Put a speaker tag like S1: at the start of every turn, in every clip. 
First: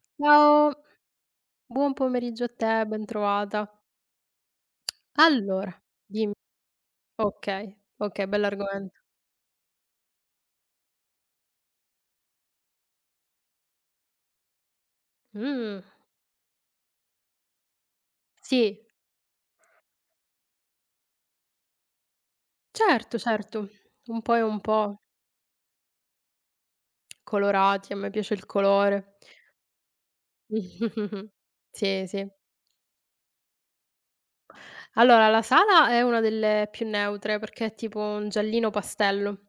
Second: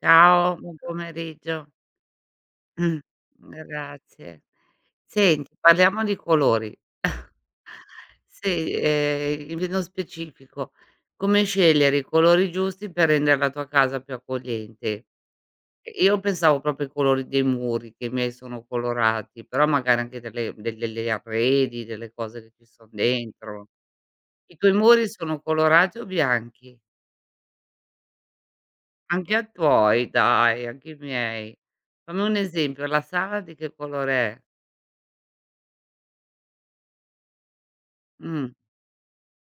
S1: Ciao,
S2: Ciao,
S1: buon pomeriggio.
S2: buon pomeriggio a te, bentrovata.
S1: Grazie. Senti,
S2: Allora,
S1: parliamo di
S2: dimmi.
S1: colori.
S2: Okay, okay,
S1: Sì,
S2: bell'argomento.
S1: in nello specifico, come scegliere i colori giusti per rendere la tua casa più accogliente?
S2: Mh,
S1: E io pensavo proprio ai colori dei muri, che i miei sono
S2: sì,
S1: colorati, però magari anche delle del degli arredi, delle cose che ci son
S2: certo,
S1: dentro.
S2: certo, un po' e
S1: I
S2: un
S1: tuoi
S2: po',
S1: muri sono colorati o bianchi?
S2: colorati, a me piace il colore.
S1: Anche a tuoi? Dai, anche i miei.
S2: Sì,
S1: Fammi
S2: sì.
S1: un esempio, la sala di che colore è?
S2: Allora, la sala è una delle più neutre perché è tipo un
S1: Mh,
S2: giallino pastello,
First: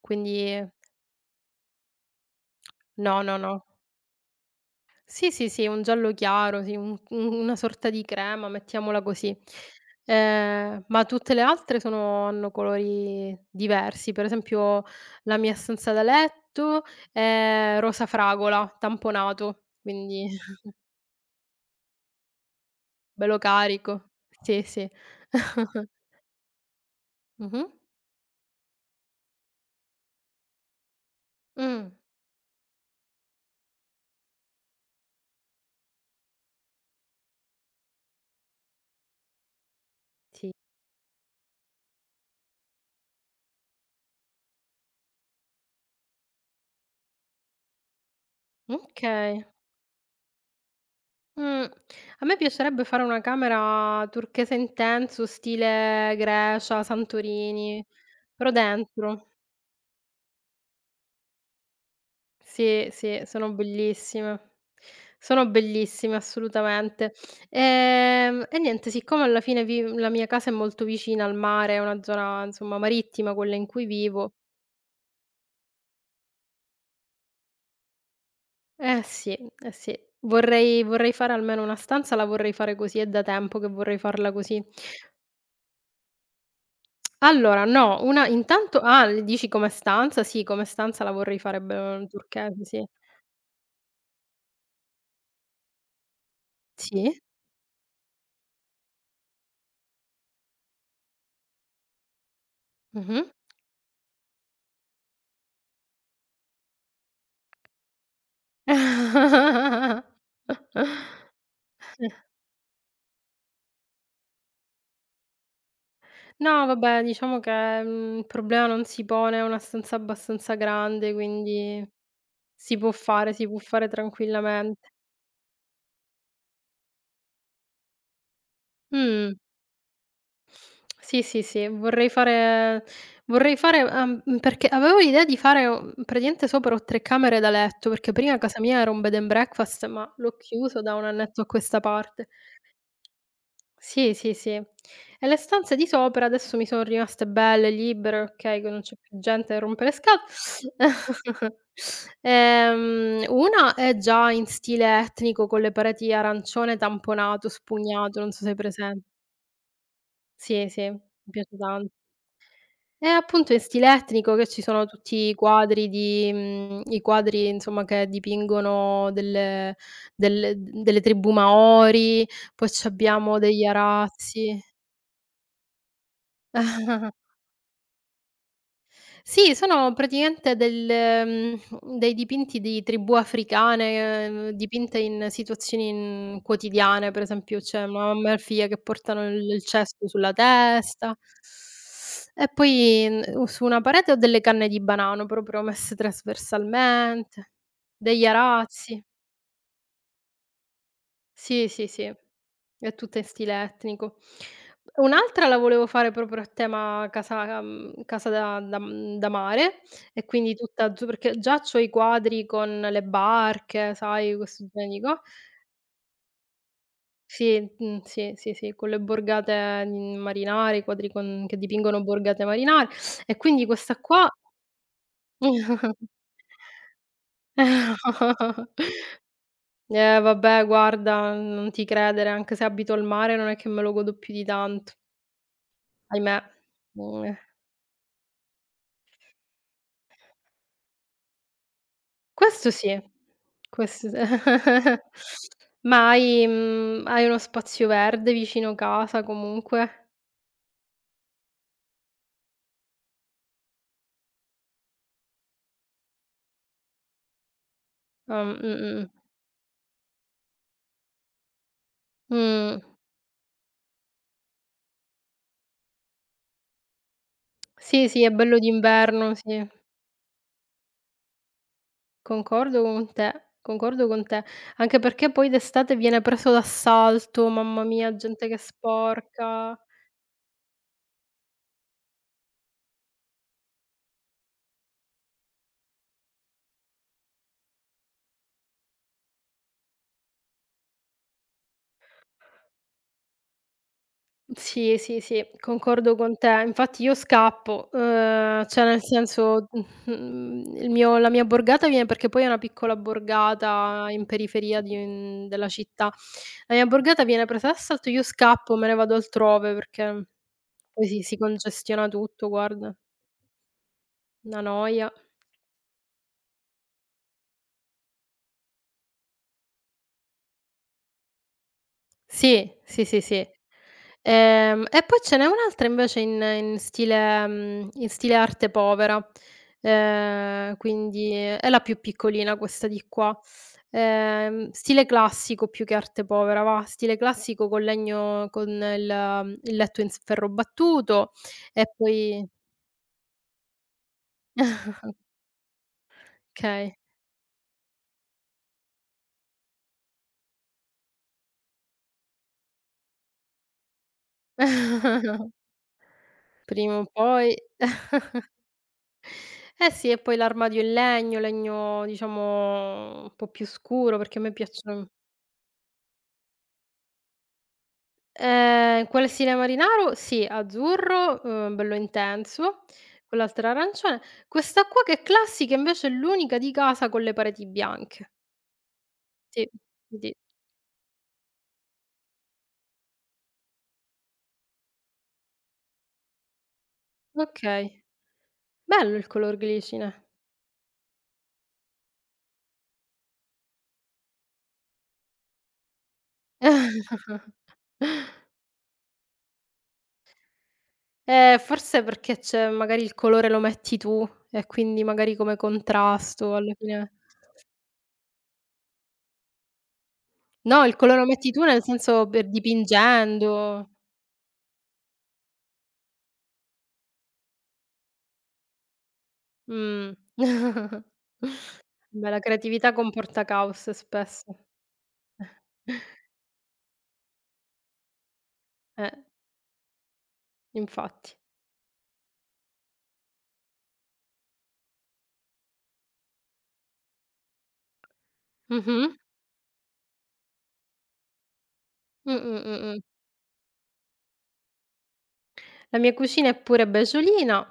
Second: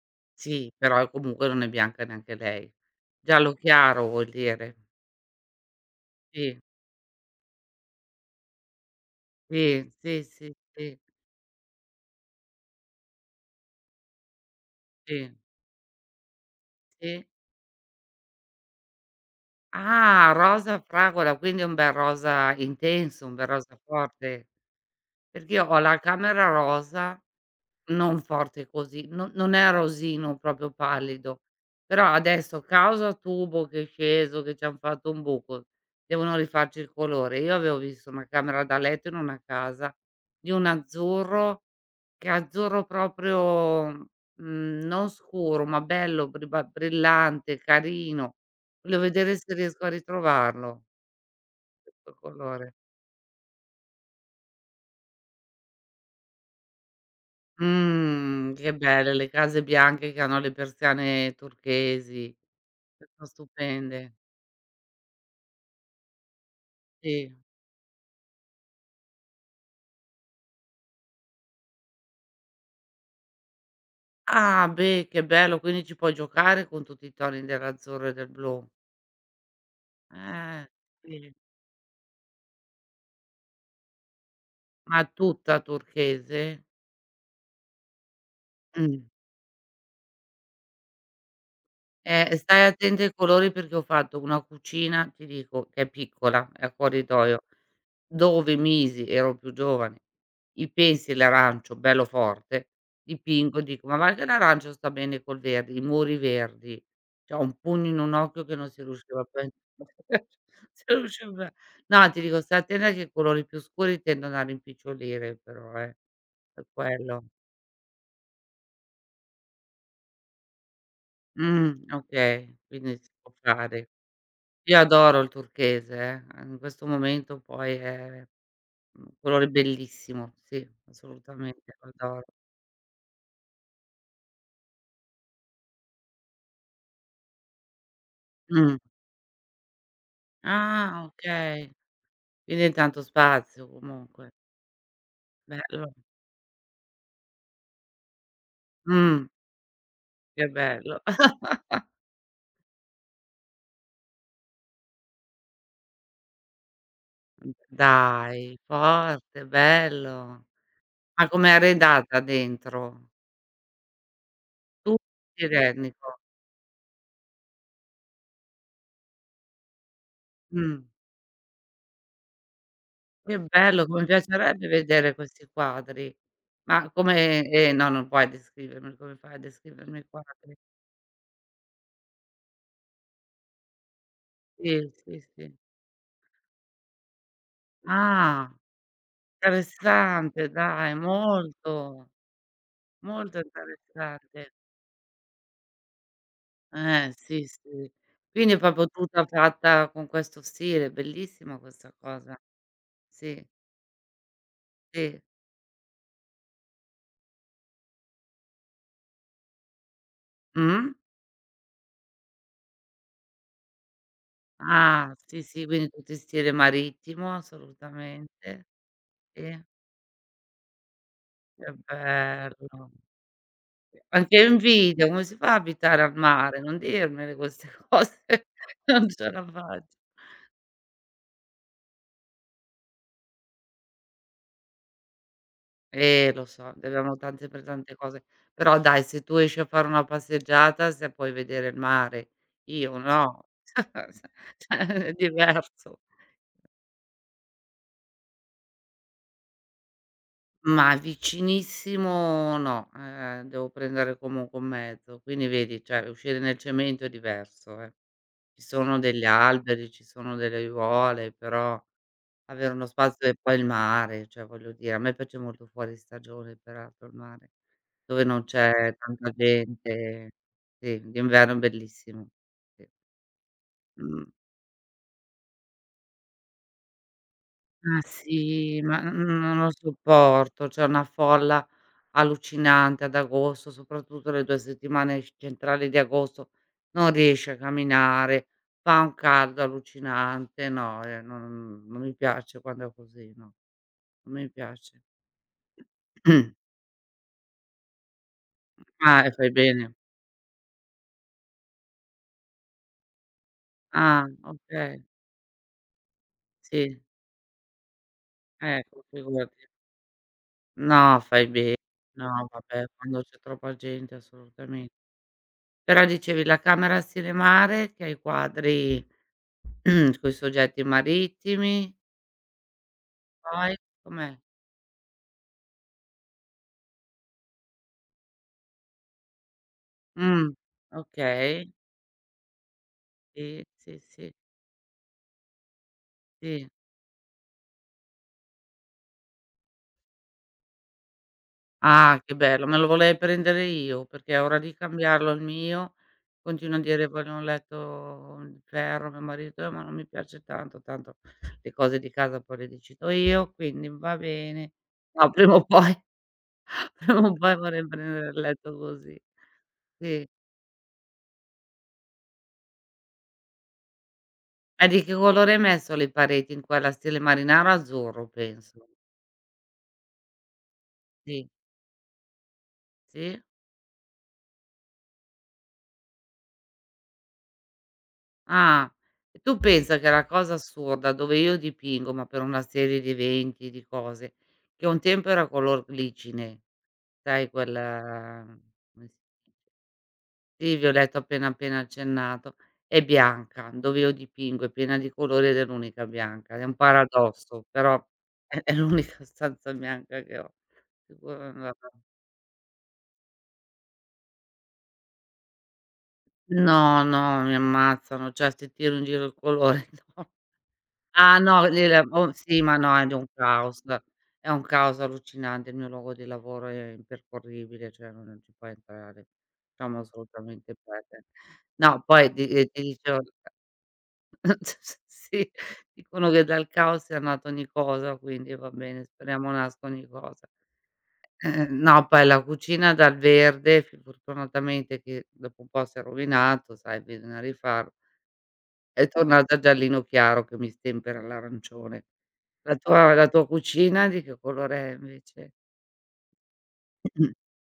S2: quindi
S1: sì, però comunque non è bianca neanche lei.
S2: no, no,
S1: Giallo
S2: no.
S1: chiaro vuol dire.
S2: Sì, sì, sì, un giallo
S1: Sì,
S2: chiaro, sì, un una sorta di crema, mettiamola così.
S1: sì, sì, sì,
S2: Ehm,
S1: sì,
S2: ma tutte le altre sono hanno colori diversi. Per esempio
S1: sì,
S2: la mia stanza da letto
S1: sì.
S2: è rosa fragola, tamponato, quindi
S1: Ah, rosa fragola, quindi un bel rosa intenso, un
S2: bello
S1: bel rosa
S2: carico.
S1: forte.
S2: Sì, sì.
S1: Perché io ho la camera rosa,
S2: Mh-mh.
S1: non forte così, non è rosino proprio pallido,
S2: Mh.
S1: però adesso causa tubo che è sceso, che ci han fatto un buco, devono rifarci il colore. Io avevo visto una camera da letto in una casa di
S2: Sì.
S1: un azzurro, che è azzurro proprio, non scuro, ma bello briba brillante, carino. Voglio vedere
S2: Okay.
S1: se riesco a ritrovarlo,
S2: Mh.
S1: questo
S2: A me
S1: colore.
S2: piacerebbe fare una camera turchese intenso, stile Grecia, Santorini, però
S1: Mhmm, che belle
S2: dentro.
S1: le case bianche che hanno le persiane turchesi,
S2: Sì,
S1: che
S2: sì,
S1: son
S2: sono
S1: stupende.
S2: bellissime. Sono bellissime assolutamente.
S1: Sì.
S2: E niente, siccome alla fine vi la mia casa è molto vicina al mare, è una zona insomma marittima quella in cui vivo.
S1: Ah, beh, che bello, quindi ci puoi giocare con tutti i toni dell'azzurro e del blu.
S2: Eh sì, eh sì.
S1: Eh,
S2: Vorrei fare
S1: sì.
S2: almeno una stanza, la vorrei fare così, è da tempo che vorrei farla così.
S1: Ma tutta turchese?
S2: Allora no, una intanto,
S1: Mh.
S2: ah, l dici come stanza? Sì, come stanza la vorrei fare be turchese,
S1: Stai
S2: sì.
S1: attenta ai colori perché ho fatto una cucina, ti dico, che è piccola, è a
S2: Sì,
S1: corridoio, dove misi ero più giovane, i pensi e l'arancio bello forte,
S2: mh-mh.
S1: dipingo e dico: "Ma guarda che l'arancio sta bene col verde", i muri verdi, cioè un pugno in un occhio che non si riusciva più a si riusciva più- no, ti dico stai attenta che i colori più scuri tendono a rimpicciolire però,
S2: No
S1: per
S2: vabbè,
S1: quello.
S2: diciamo che, il problema non si pone, è una stanza abbastanza grande, quindi
S1: Okay, quindi si può
S2: si può fare
S1: fare. Io
S2: tranquillamente.
S1: adoro il turchese, in questo momento poi è un
S2: Mh.
S1: colore bellissimo, sì,
S2: Sì, sì, sì,
S1: assolutamente lo
S2: vorrei
S1: adoro.
S2: fare vorrei fare perché avevo l'idea di fare, praticamente sopra ho 3 camere da letto, perché prima casa
S1: Mh.
S2: mia era un bed and breakfast, ma l'ho chiuso da un
S1: Ah,
S2: annetto a
S1: okay.
S2: questa parte.
S1: Quindi hai tanto spazio
S2: Sì,
S1: comunque.
S2: sì, sì. E le stanze di
S1: Bello.
S2: sopra adesso mi son rimaste belle, libere, okay, che non c'è più
S1: Mh,
S2: gente che rompe le
S1: che
S2: scatole.
S1: bello.
S2: Una è già in stile etnico con le pareti arancione tamponato, spugnato, non so se hai
S1: Dai,
S2: presen.
S1: forte, bello.
S2: Sì, sì, mi
S1: Ma com'è
S2: piace tan
S1: arredata dentro?
S2: appunto, in stile etnico, che ci sono
S1: Tu
S2: tutti i quadri
S1: tirenniko.
S2: di i quadri insomma che dipingono delle delle
S1: Mh,
S2: delle tribù Maori, poi c'abbiamo
S1: che
S2: degli
S1: bello, come mi
S2: arazzi.
S1: piacerebbe vedere questi quadri. Ma come no, non puoi descrivermeli, come fai a
S2: Sì, sono
S1: descrivermi i
S2: praticamente
S1: quadri?
S2: dei dipinti di tribù africane,
S1: Sì,
S2: dipinte
S1: sì,
S2: in
S1: sì.
S2: situazioni, quotidiane. Per esempio c'è una mamma e
S1: Ah,
S2: figlia che portano il cesto sulla
S1: interessante dai,
S2: testa.
S1: molto,
S2: E poi,
S1: molto
S2: su una parete ho delle
S1: interessante.
S2: canne di banano proprio messe
S1: Sì,
S2: trasversalmente,
S1: sì.
S2: degli
S1: Quindi è proprio
S2: arazzi.
S1: tutta fatta con questo stile, bellissima
S2: Sì, sì,
S1: questa
S2: sì,
S1: cosa.
S2: è tutta in
S1: Sì,
S2: stile etnico.
S1: sì.
S2: Un'altra la volevo fare proprio a tema casa, casa da mare, e quindi tutta
S1: Mh?
S2: azzu perché già c'ho i quadri con le barche, sai, questo genere di
S1: Ah,
S2: co.
S1: sì, sì, quindi tutto in stile marittimo,
S2: Sì, sì, sì,
S1: assolutamente.
S2: sì, con le
S1: Sì,
S2: borgate, marinare, i quadri con che
S1: che
S2: dipingono borgate marinare,
S1: bello.
S2: e quindi questa qua.
S1: Anche in video, come si fa a abitare al mare? Non dirmele queste cose, non ce la faccio.
S2: Vabbè guarda, non ti credere, anche se abito al mare non è che me lo godo più di tanto. Ahimè.
S1: Lo so, ne abbiamo
S2: Mhmm,
S1: tante per tante cose. Però dai, se tu esci a fare una passeggiata, se puoi vedere il mare,
S2: Questo
S1: io
S2: sì,
S1: no.
S2: questo s.
S1: Cioè, è diverso.
S2: Ma hai, hai uno spazio verde vicino casa comunque?
S1: Ma vicinissimo no, devo prendere comunque un mezzo. Quindi vedi, cioè, uscire nel cemento è diverso, eh. Ci sono
S2: Mh-mh,
S1: degli alberi, ci sono delle aiuole, però avere
S2: mh.
S1: uno spazio e poi il mare, cioè voglio dire, a me piace molto fuori stagione peraltro il mare.
S2: Sì, sì,
S1: Dove
S2: è
S1: non
S2: bello
S1: c'è tanta
S2: d'inverno, sì.
S1: gente. Sì, d'inverno è bellissimo.
S2: Concordo
S1: Sì,
S2: con te, concordo con
S1: mh.
S2: te. Anche perché poi d'estate viene preso d'assalto, mamma
S1: Ma
S2: mia, gente che
S1: sì, ma n non lo
S2: sporca.
S1: sopporto. C'è una folla allucinante ad agosto, soprattutto le 2 settimane c centrali di agosto, non riesci a camminare, fa un caldo allucinante. No, non mi piace quando è così, no, non mi
S2: Sì,
S1: piace.
S2: sì, sì, concordo con te. Infatti io scappo, cioè nel
S1: Ah, e fai
S2: senso,
S1: bene.
S2: il mio la mia borgata viene, perché poi è una piccola borgata in
S1: Ah,
S2: periferia di
S1: okay.
S2: un della città. La mia
S1: Sì,
S2: borgata viene presa d'assalto, io scappo, me ne
S1: ecco,
S2: vado
S1: figurati.
S2: altrove perché
S1: No,
S2: poi si
S1: fai be
S2: congestiona
S1: no
S2: tutto,
S1: vabbè,
S2: guarda,
S1: quando c'è troppa gente
S2: una
S1: assolutamen
S2: noia.
S1: però dicevi la camera a cinemare che ha i quadri coi soggetti marittimi,
S2: Sì, sì, sì, sì.
S1: poi com'è?
S2: E poi ce n'è un'altra invece in stile arte povera,
S1: Mh,
S2: quindi è
S1: okay,
S2: la più piccolina questa di qua.
S1: sì, sì, sì,
S2: Stile classico più che arte povera,
S1: sì.
S2: va, stile classico con legno, con il letto in s ferro battuto, e
S1: Ah, che
S2: poi
S1: bello, me lo volevi prendere io, perché è ora di cambiarlo il mio, continua a
S2: okay.
S1: dire: "Voglio un letto di ferro." Mio marito: ma non mi piace tanto, tanto le cose di casa poi le decido io, quindi va bene." No, prima o poi
S2: Prima o
S1: Non
S2: poi.
S1: puoi vorrei prendere il letto così.
S2: Eh sì, e
S1: Sì.
S2: poi l'armadio in legno, legno diciamo un po' più scuro, perché a me
S1: E di
S2: piacciono.
S1: che colore hai messo le pareti in quella stile marinaro? Azzurro penso.
S2: Quel Cinemarinaro sì, azzurro,
S1: Sì,
S2: bello intenso,
S1: sì?
S2: quell'altra arancione. Questa qua che è classica invece è l'unica di casa con le pareti bianche.
S1: Ah, e tu
S2: Sì,
S1: pensa che la
S2: sì.
S1: cosa assurda dove io dipingo, ma per una serie di eventi, di cose, che un tempo era color glicine, sai quel
S2: Okay.
S1: come si
S2: Bello il color glicine.
S1: sì, violetta ho appena appena accennato. È bianca, dove io dipingo è piena di colori ed è l'unica bianca. È un paradosso, però è l'unica stanza bianca che ho. Figura vabbè.
S2: Forse perché c'è, magari il colore lo metti tu e quindi magari come contrasto alla
S1: No,
S2: fine.
S1: no, mi ammazzano, cioè se tiro in giro il colore, no.
S2: No, il colore lo
S1: Ah
S2: metti tu
S1: no,
S2: nel
S1: il
S2: senso,
S1: oh
S2: per
S1: sì, ma no, è di un caos.
S2: dipingendo.
S1: È un caos allucinante, il mio luogo di lavoro è impercorribile, cioè non ci puoi entrare. Siamo
S2: Mh.
S1: assolutamente perde no,
S2: Beh,
S1: poi
S2: la
S1: di ti
S2: creatività
S1: dicevo
S2: comporta caos spesso.
S1: sì, dicono che dal caos è nata ogni cosa, quindi va bene,
S2: Eh.
S1: speriamo nasca ogni cosa.
S2: Infatti.
S1: No, poi la cucina dal verde, fi fortunatamente che dopo un po' si è rovinato, sai, bisogna rifarlo,
S2: Mh-mh.
S1: è tornata giallino chiaro che mi stempera l'arancione.
S2: Mh, mh,
S1: La
S2: mh, mh.
S1: tua la tua cucina di che colore è invece?
S2: La mia cucina è pure beggiolina,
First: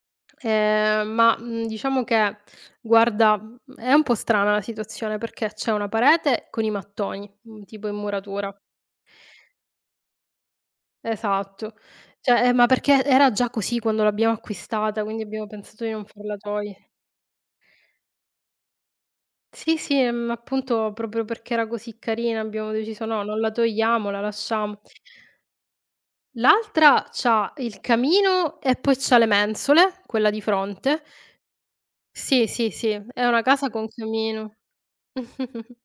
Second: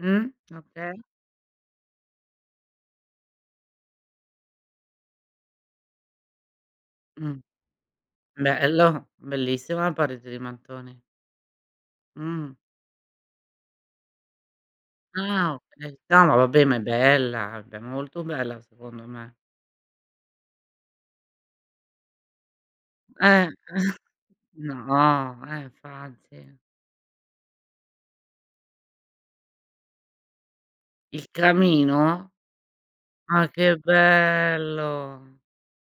S1: Mh? Okay.
S2: ma, diciamo che guarda, è un po' strana la situazione, perché c'è una parete con i mattoni,
S1: Mh,
S2: tipo in muratura.
S1: bello, bellissima la parete di mattoni.
S2: Esatto. Cioè,
S1: Mh.
S2: ma perché era già così quando l'abbiamo acquistata, quindi abbiamo
S1: Ah,
S2: pensato di
S1: okay.
S2: non
S1: No, ma
S2: farla
S1: vabbè, ma è
S2: toglie.
S1: bella, beh, molto bella secondo me.
S2: Sì, sì, appunto, proprio perché era così carina abbiamo deciso: "No, non
S1: Eh,
S2: la togliamo, la lasciamo."
S1: no, infatti.
S2: L'altra c'ha il camino, e poi c'ha le mensole, quella di fronte.
S1: Il camino?
S2: Sì, sì, sì, è una
S1: Ma
S2: casa
S1: che
S2: con camino.
S1: bello!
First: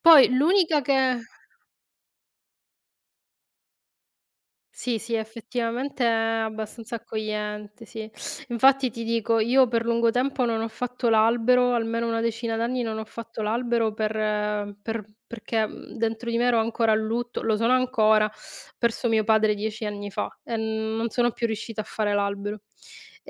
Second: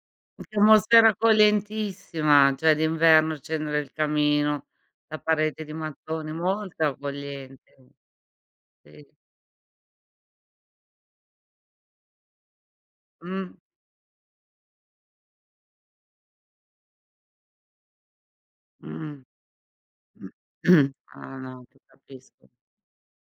S2: Poi
S1: Che
S2: l'unica
S1: atmosfera
S2: che,
S1: accoglientissima, cioè d'inverno accendere il camino,
S2: sì, sì,
S1: la parete di
S2: effettivamente è
S1: mattoni, molto
S2: abbastanza accogliente,
S1: accogliente,
S2: sì. Infatti ti
S1: sì.
S2: dico, io per lungo tempo non ho fatto l'albero, almeno una decina d'anni non ho fatto
S1: Mh,
S2: l'albero, perché, dentro di me ero ancora a lutto, lo sono ancora, ho perso
S1: mh.
S2: mio padre 10 anni fa
S1: Mh.
S2: e non sono
S1: Ah,
S2: più
S1: no, ti
S2: riuscita a fare
S1: capisco,
S2: l'albero.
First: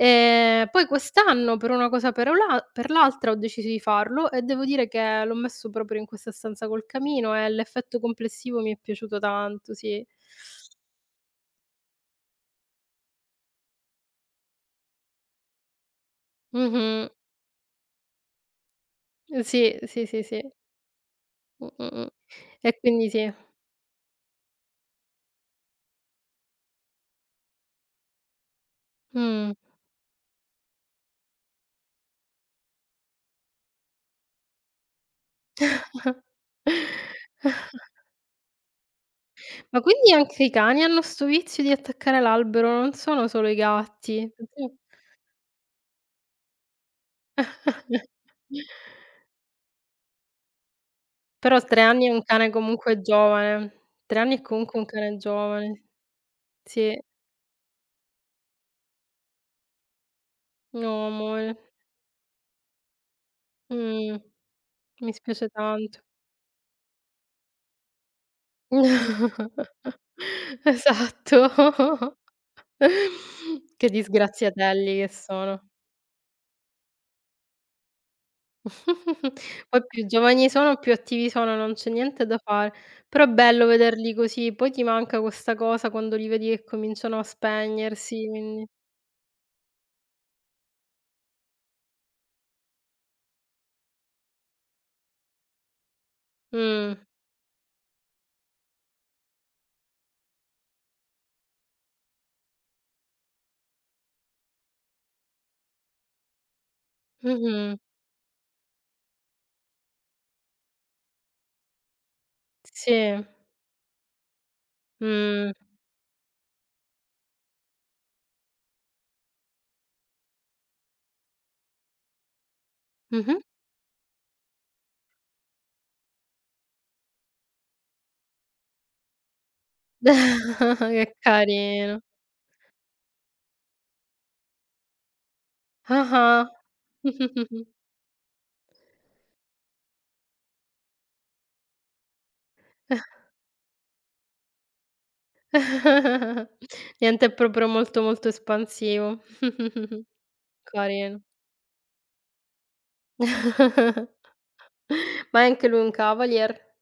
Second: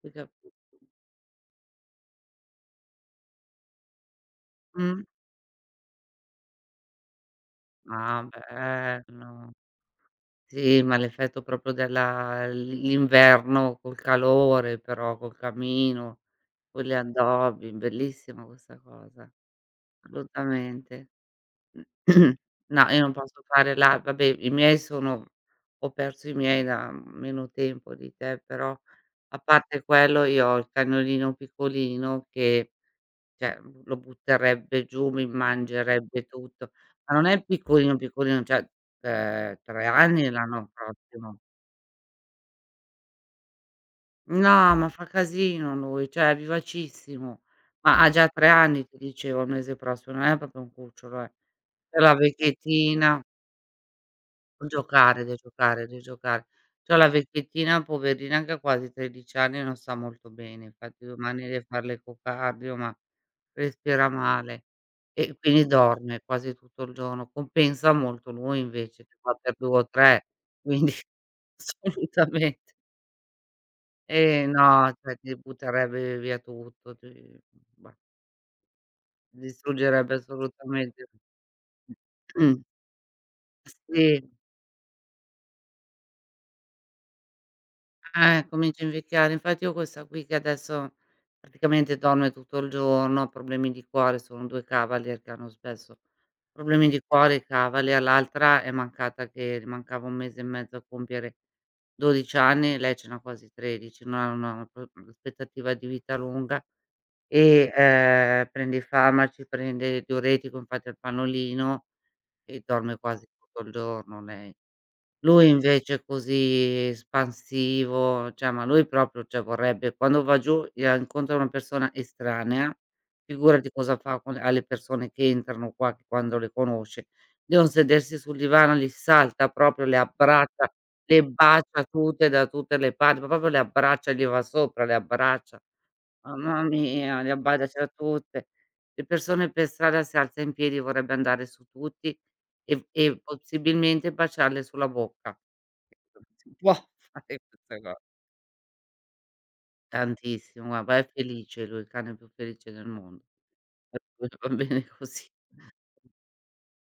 S1: ti capi
S2: Poi quest'anno, per una cosa per o la per l'altra, ho deciso di farlo, e devo dire
S1: mh.
S2: che l'ho messo proprio in questa stanza col camino e l'effetto
S1: Ah,
S2: complessivo mi è piaciuto
S1: bello.
S2: tanto, sì.
S1: Sì, ma l'effetto proprio della l l'inverno col calore però, col camino. Con le
S2: Mh-mh.
S1: addobbi, bellissima questa cosa,
S2: Eh sì, sì, sì, sì.
S1: assolutamente.
S2: Mh, mh, mh. E
S1: No, io
S2: quindi
S1: non
S2: sì.
S1: posso fare la vabbè i miei sono ho perso i miei da meno tempo di te, però a
S2: Mh.
S1: parte quello io ho il cagnolino piccolino che, cioè, lo butterebbe giù, mi mangerebbe tutto. Ma non è piccolino, piccolino, cioè,
S2: Ma
S1: 3
S2: quindi
S1: anni
S2: anche i
S1: l'anno
S2: cani hanno 'sto
S1: prossimo.
S2: vizio di attaccare l'albero, non sono solo i gatti.
S1: No, ma fa casino lui, cioè è vivacissimo. Ma ha già 3 anni ti dicevo il mese prossimo, non è proprio un cucciolo.
S2: Però 3
S1: C'è
S2: anni è
S1: la
S2: un cane comunque
S1: vecchiettina
S2: giovane. 3 anni è comunque un cane
S1: giocare, deve
S2: giovane.
S1: giocare, deve giocare. C'ho
S2: Sì.
S1: la vecchiettina poverina che ha quasi 13 anni e non sta molto bene, infatti
S2: No,
S1: domani
S2: amore.
S1: deve fare l'ecocardio, ma respira
S2: Mh.
S1: male
S2: Mi
S1: e
S2: spiace
S1: quindi
S2: tanto.
S1: dorme quasi tutto il giorno. Compensa molto lui invece che va per 2 o 3, quindi
S2: Esatto.
S1: assolutamente.
S2: Che
S1: Eh no,
S2: disgraziatelli che
S1: cioè ti
S2: sono.
S1: butterebbe via tutto, ti bah,
S2: Poi più
S1: distruggerebbe
S2: giovani sono, più
S1: assolutamente
S2: attivi sono, non c'è niente da
S1: mh,
S2: fare. Però è bello vederli
S1: sì,
S2: così, poi ti manca questa cosa quando li vedi che cominciano a spegnersi, quindi
S1: cominci a invecchiare. Infatti io questa qui che adesso praticamente dorme tutto il giorno, ha problemi di cuore, sono 2 Cavalier che hanno spesso problemi
S2: mh,
S1: di cuore i Cavalier, l'altra è mancata che le mancava 1 mese e mezzo a compiere 12 anni, lei ce n'ha quasi 13, non ha una pro aspettativa di vita lunga. E,
S2: mh-mh,
S1: prende i farmaci, prende il diuretico, infatti ha il pannolino e dorme
S2: sì,
S1: quasi tutto il giorno lei. Lui
S2: mh,
S1: invece è così espansivo, cioè ma lui proprio, cioè vorrebbe quando va giù e incontra una persona estranea,
S2: mh-mh.
S1: figurati cosa fa con alle persone che entrano qua, che quando le conosce. Devono sedersi sul divano, li salta proprio, le abbraccia,
S2: Che
S1: le bacia
S2: carino.
S1: tutte da tutte le parti, ma proprio le abbraccia, gli va sopra, le abbraccia. Ah,
S2: Ah-ah.
S1: mamma mia, le abbaiacela tutte. Le persone per strada si alza in piedi, vorrebbe andare su tutti e possibilmente baciarle sulla bocca. Non si può
S2: Niente, è
S1: fare
S2: proprio
S1: questa co
S2: molto, molto espansivo.
S1: tantissimo, guarda è
S2: Carino.
S1: felice lui, il cane più felice del mondo. Per cui va bene così.
S2: Ma è anche lui un cavalier?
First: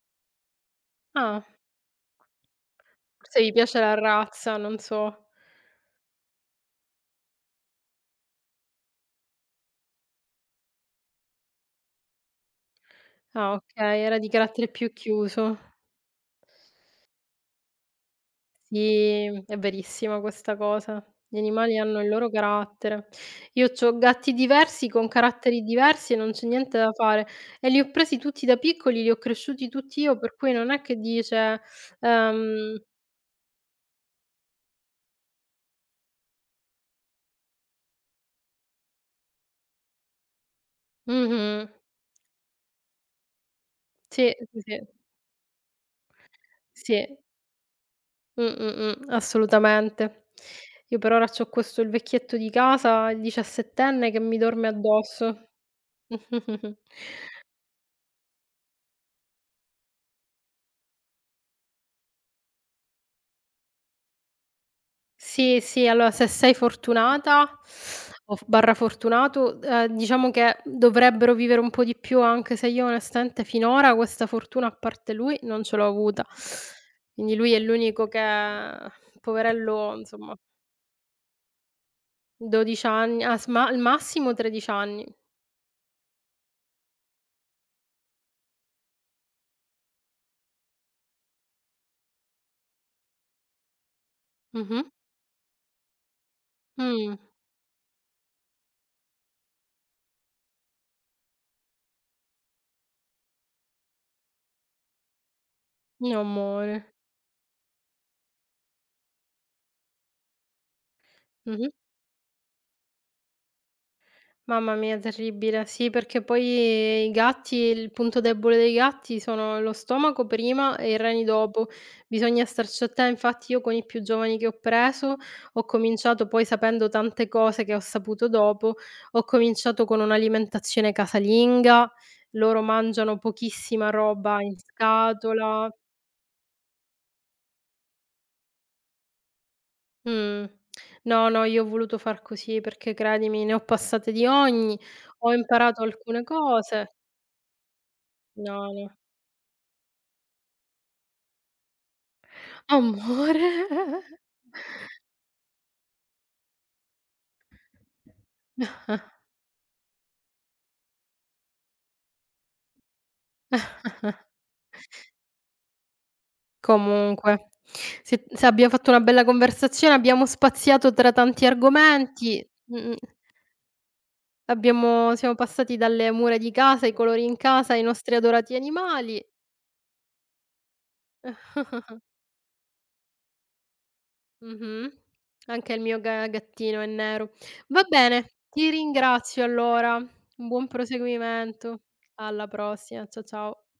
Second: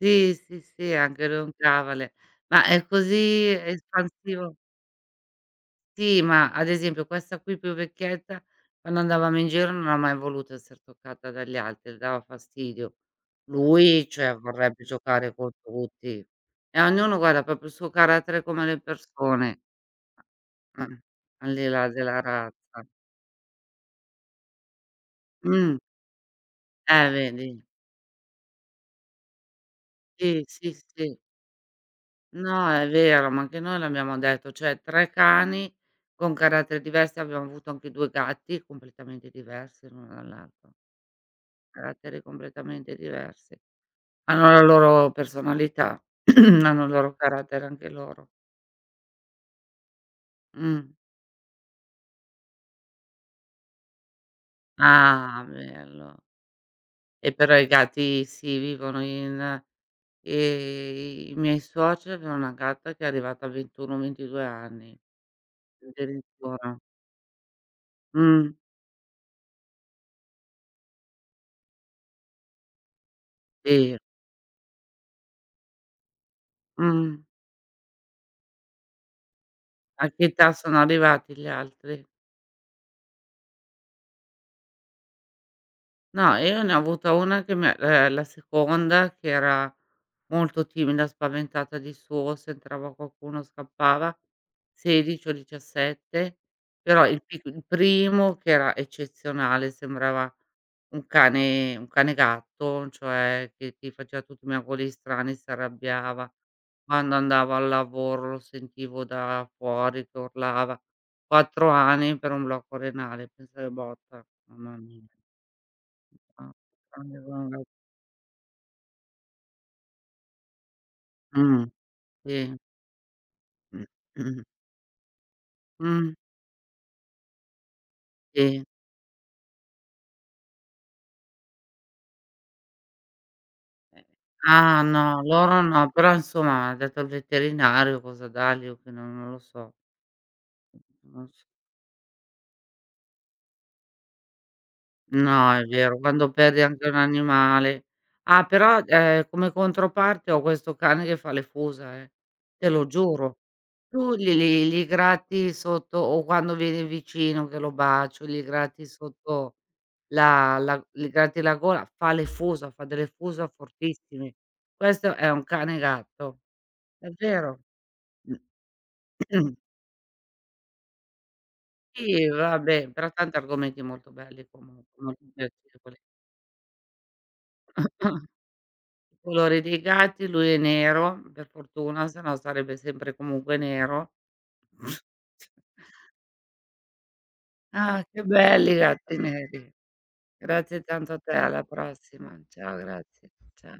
S1: Sì, sì, sì, anche
S2: Ah.
S1: roncava le ma è
S2: Forse
S1: così
S2: gli piace la razza,
S1: espansivo
S2: non so.
S1: sì, ma ad esempio questa qui più vecchietta, quando andavamo in giro non ha mai voluto esser toccata dagli altri, le dava fastidio.
S2: Ah, okay,
S1: Lui,
S2: era di
S1: cioè,
S2: carattere
S1: vorrebbe
S2: più
S1: giocare con
S2: chiuso.
S1: tutti. E ognuno guarda, proprio il suo carattere come le
S2: Sì, è
S1: persone,
S2: verissima questa
S1: eh,
S2: cosa. Gli
S1: al di
S2: animali
S1: là
S2: hanno il
S1: della
S2: loro
S1: razza.
S2: carattere. Io c'ho gatti diversi con caratteri
S1: Mh,
S2: diversi e non c'è niente da fare.
S1: vedi.
S2: E li ho presi tutti da piccoli, li ho cresciuti tutti io, per
S1: Sì,
S2: cui non
S1: sì,
S2: è che
S1: sì.
S2: dice,
S1: No,
S2: ehm
S1: è vero, ma anche noi l'abbiamo detto, cioè 3 cani con caratteri diversi, abbiamo avuto anche 2 gatti completamente diversi l'uno dall'altro,
S2: mh-mh.
S1: caratteri completamente diversi.
S2: Sì,
S1: Hanno
S2: sì,
S1: la
S2: sì.
S1: loro personalità, hanno il loro
S2: Sì.
S1: carattere anche loro.
S2: Assolutamente.
S1: Mh.
S2: Io per ora c'ho questo il vecchietto di casa, il diciassettenne che mi dorme
S1: Ah,
S2: addosso.
S1: bello. E però i gatti sì, vivono in i miei suoceri avevano una gatta che è arrivata a 21, 22 anni,
S2: Sì, sì, allora se sei
S1: addirittura.
S2: fortunata o f
S1: Mh,
S2: barra fortunato, diciamo che dovrebbero vivere un po' di più, anche se io onestamente finora
S1: sì,
S2: questa fortuna, a parte lui, non ce l'ho avuta.
S1: mh.
S2: Quindi lui è l'unico che poverello,
S1: A che
S2: insomma,
S1: età sono arrivati gli altri?
S2: 12 anni, as ma al massimo 13 anni.
S1: No, io ne ho avuta una che mi ha la seconda che era molto timida, spaventata di suo, se entrava qualcuno scappava,
S2: Mh-mh.
S1: 16 o 17, però
S2: Mh.
S1: il primo che era eccezionale, sembrava un cane gatto, cioè che ti faceva tutti i miagolii strani, si
S2: No
S1: arrabbiava.
S2: amore.
S1: Quando andavo al lavoro lo sentivo da fuori che urlava.
S2: Mh-mh.
S1: 4 anni per un blocco renale, pensa che botta,
S2: Mamma
S1: mamma
S2: mia,
S1: mia.
S2: terribile. Sì, perché
S1: Ah,
S2: poi i gatti, il punto debole dei gatti sono lo stomaco prima e i reni dopo.
S1: mh,
S2: Bisogna
S1: sì.
S2: starci atten infatti io con i
S1: Mh,
S2: più giovani
S1: mh,
S2: che ho preso, ho
S1: mh,
S2: cominciato poi, sapendo tante cose che ho saputo
S1: sì.
S2: dopo, ho cominciato con un'alimentazione casalinga, loro mangiano pochissima
S1: Eh.
S2: roba in
S1: Ah no, loro
S2: scatola.
S1: no, però insomma ha detto il veterinario cosa dargli o che non non lo so.
S2: Mh.
S1: Non
S2: No,
S1: s
S2: no, io ho voluto far così perché, credimi, ne ho passate di ogni, ho
S1: no, è
S2: imparato
S1: vero,
S2: alcune
S1: quando perdi anche
S2: cose.
S1: un animale. Ah
S2: No,
S1: però,
S2: no.
S1: come controparte ho questo cane che fa le fusa, te lo giuro.
S2: Amore.
S1: Tu li gratti sotto o quando viene vicino che lo bacio, gli gratti sotto la la gli gratti la gola, fa le fusa, fa delle fusa fortissime. Questo è un cane gatto, è
S2: Comunque,
S1: vero.
S2: se se abbiamo fatto una bella conversazione, abbiamo spaziato tra tanti
S1: Sì,
S2: argomenti,
S1: vabbè,
S2: mh-mh,
S1: però tanti argomenti molto belli comunque,
S2: abbiamo
S1: molto
S2: siamo passati
S1: piacevoli.
S2: dalle mura di casa, i colori in casa, ai nostri adorati
S1: I
S2: animali.
S1: colori dei gatti, lui è nero, per fortuna, sennò sarebbe sempre comunque nero.
S2: Mh-mh. Anche il mio ga gattino è nero. Va
S1: Ah, che
S2: bene, ti
S1: belli i gatti
S2: ringrazio
S1: neri.
S2: allora. Un buon
S1: Grazie tanto a te, alla
S2: proseguimento.
S1: prossima.
S2: Alla
S1: Ciao,
S2: prossima.
S1: grazie.
S2: Ciao.
S1: Cia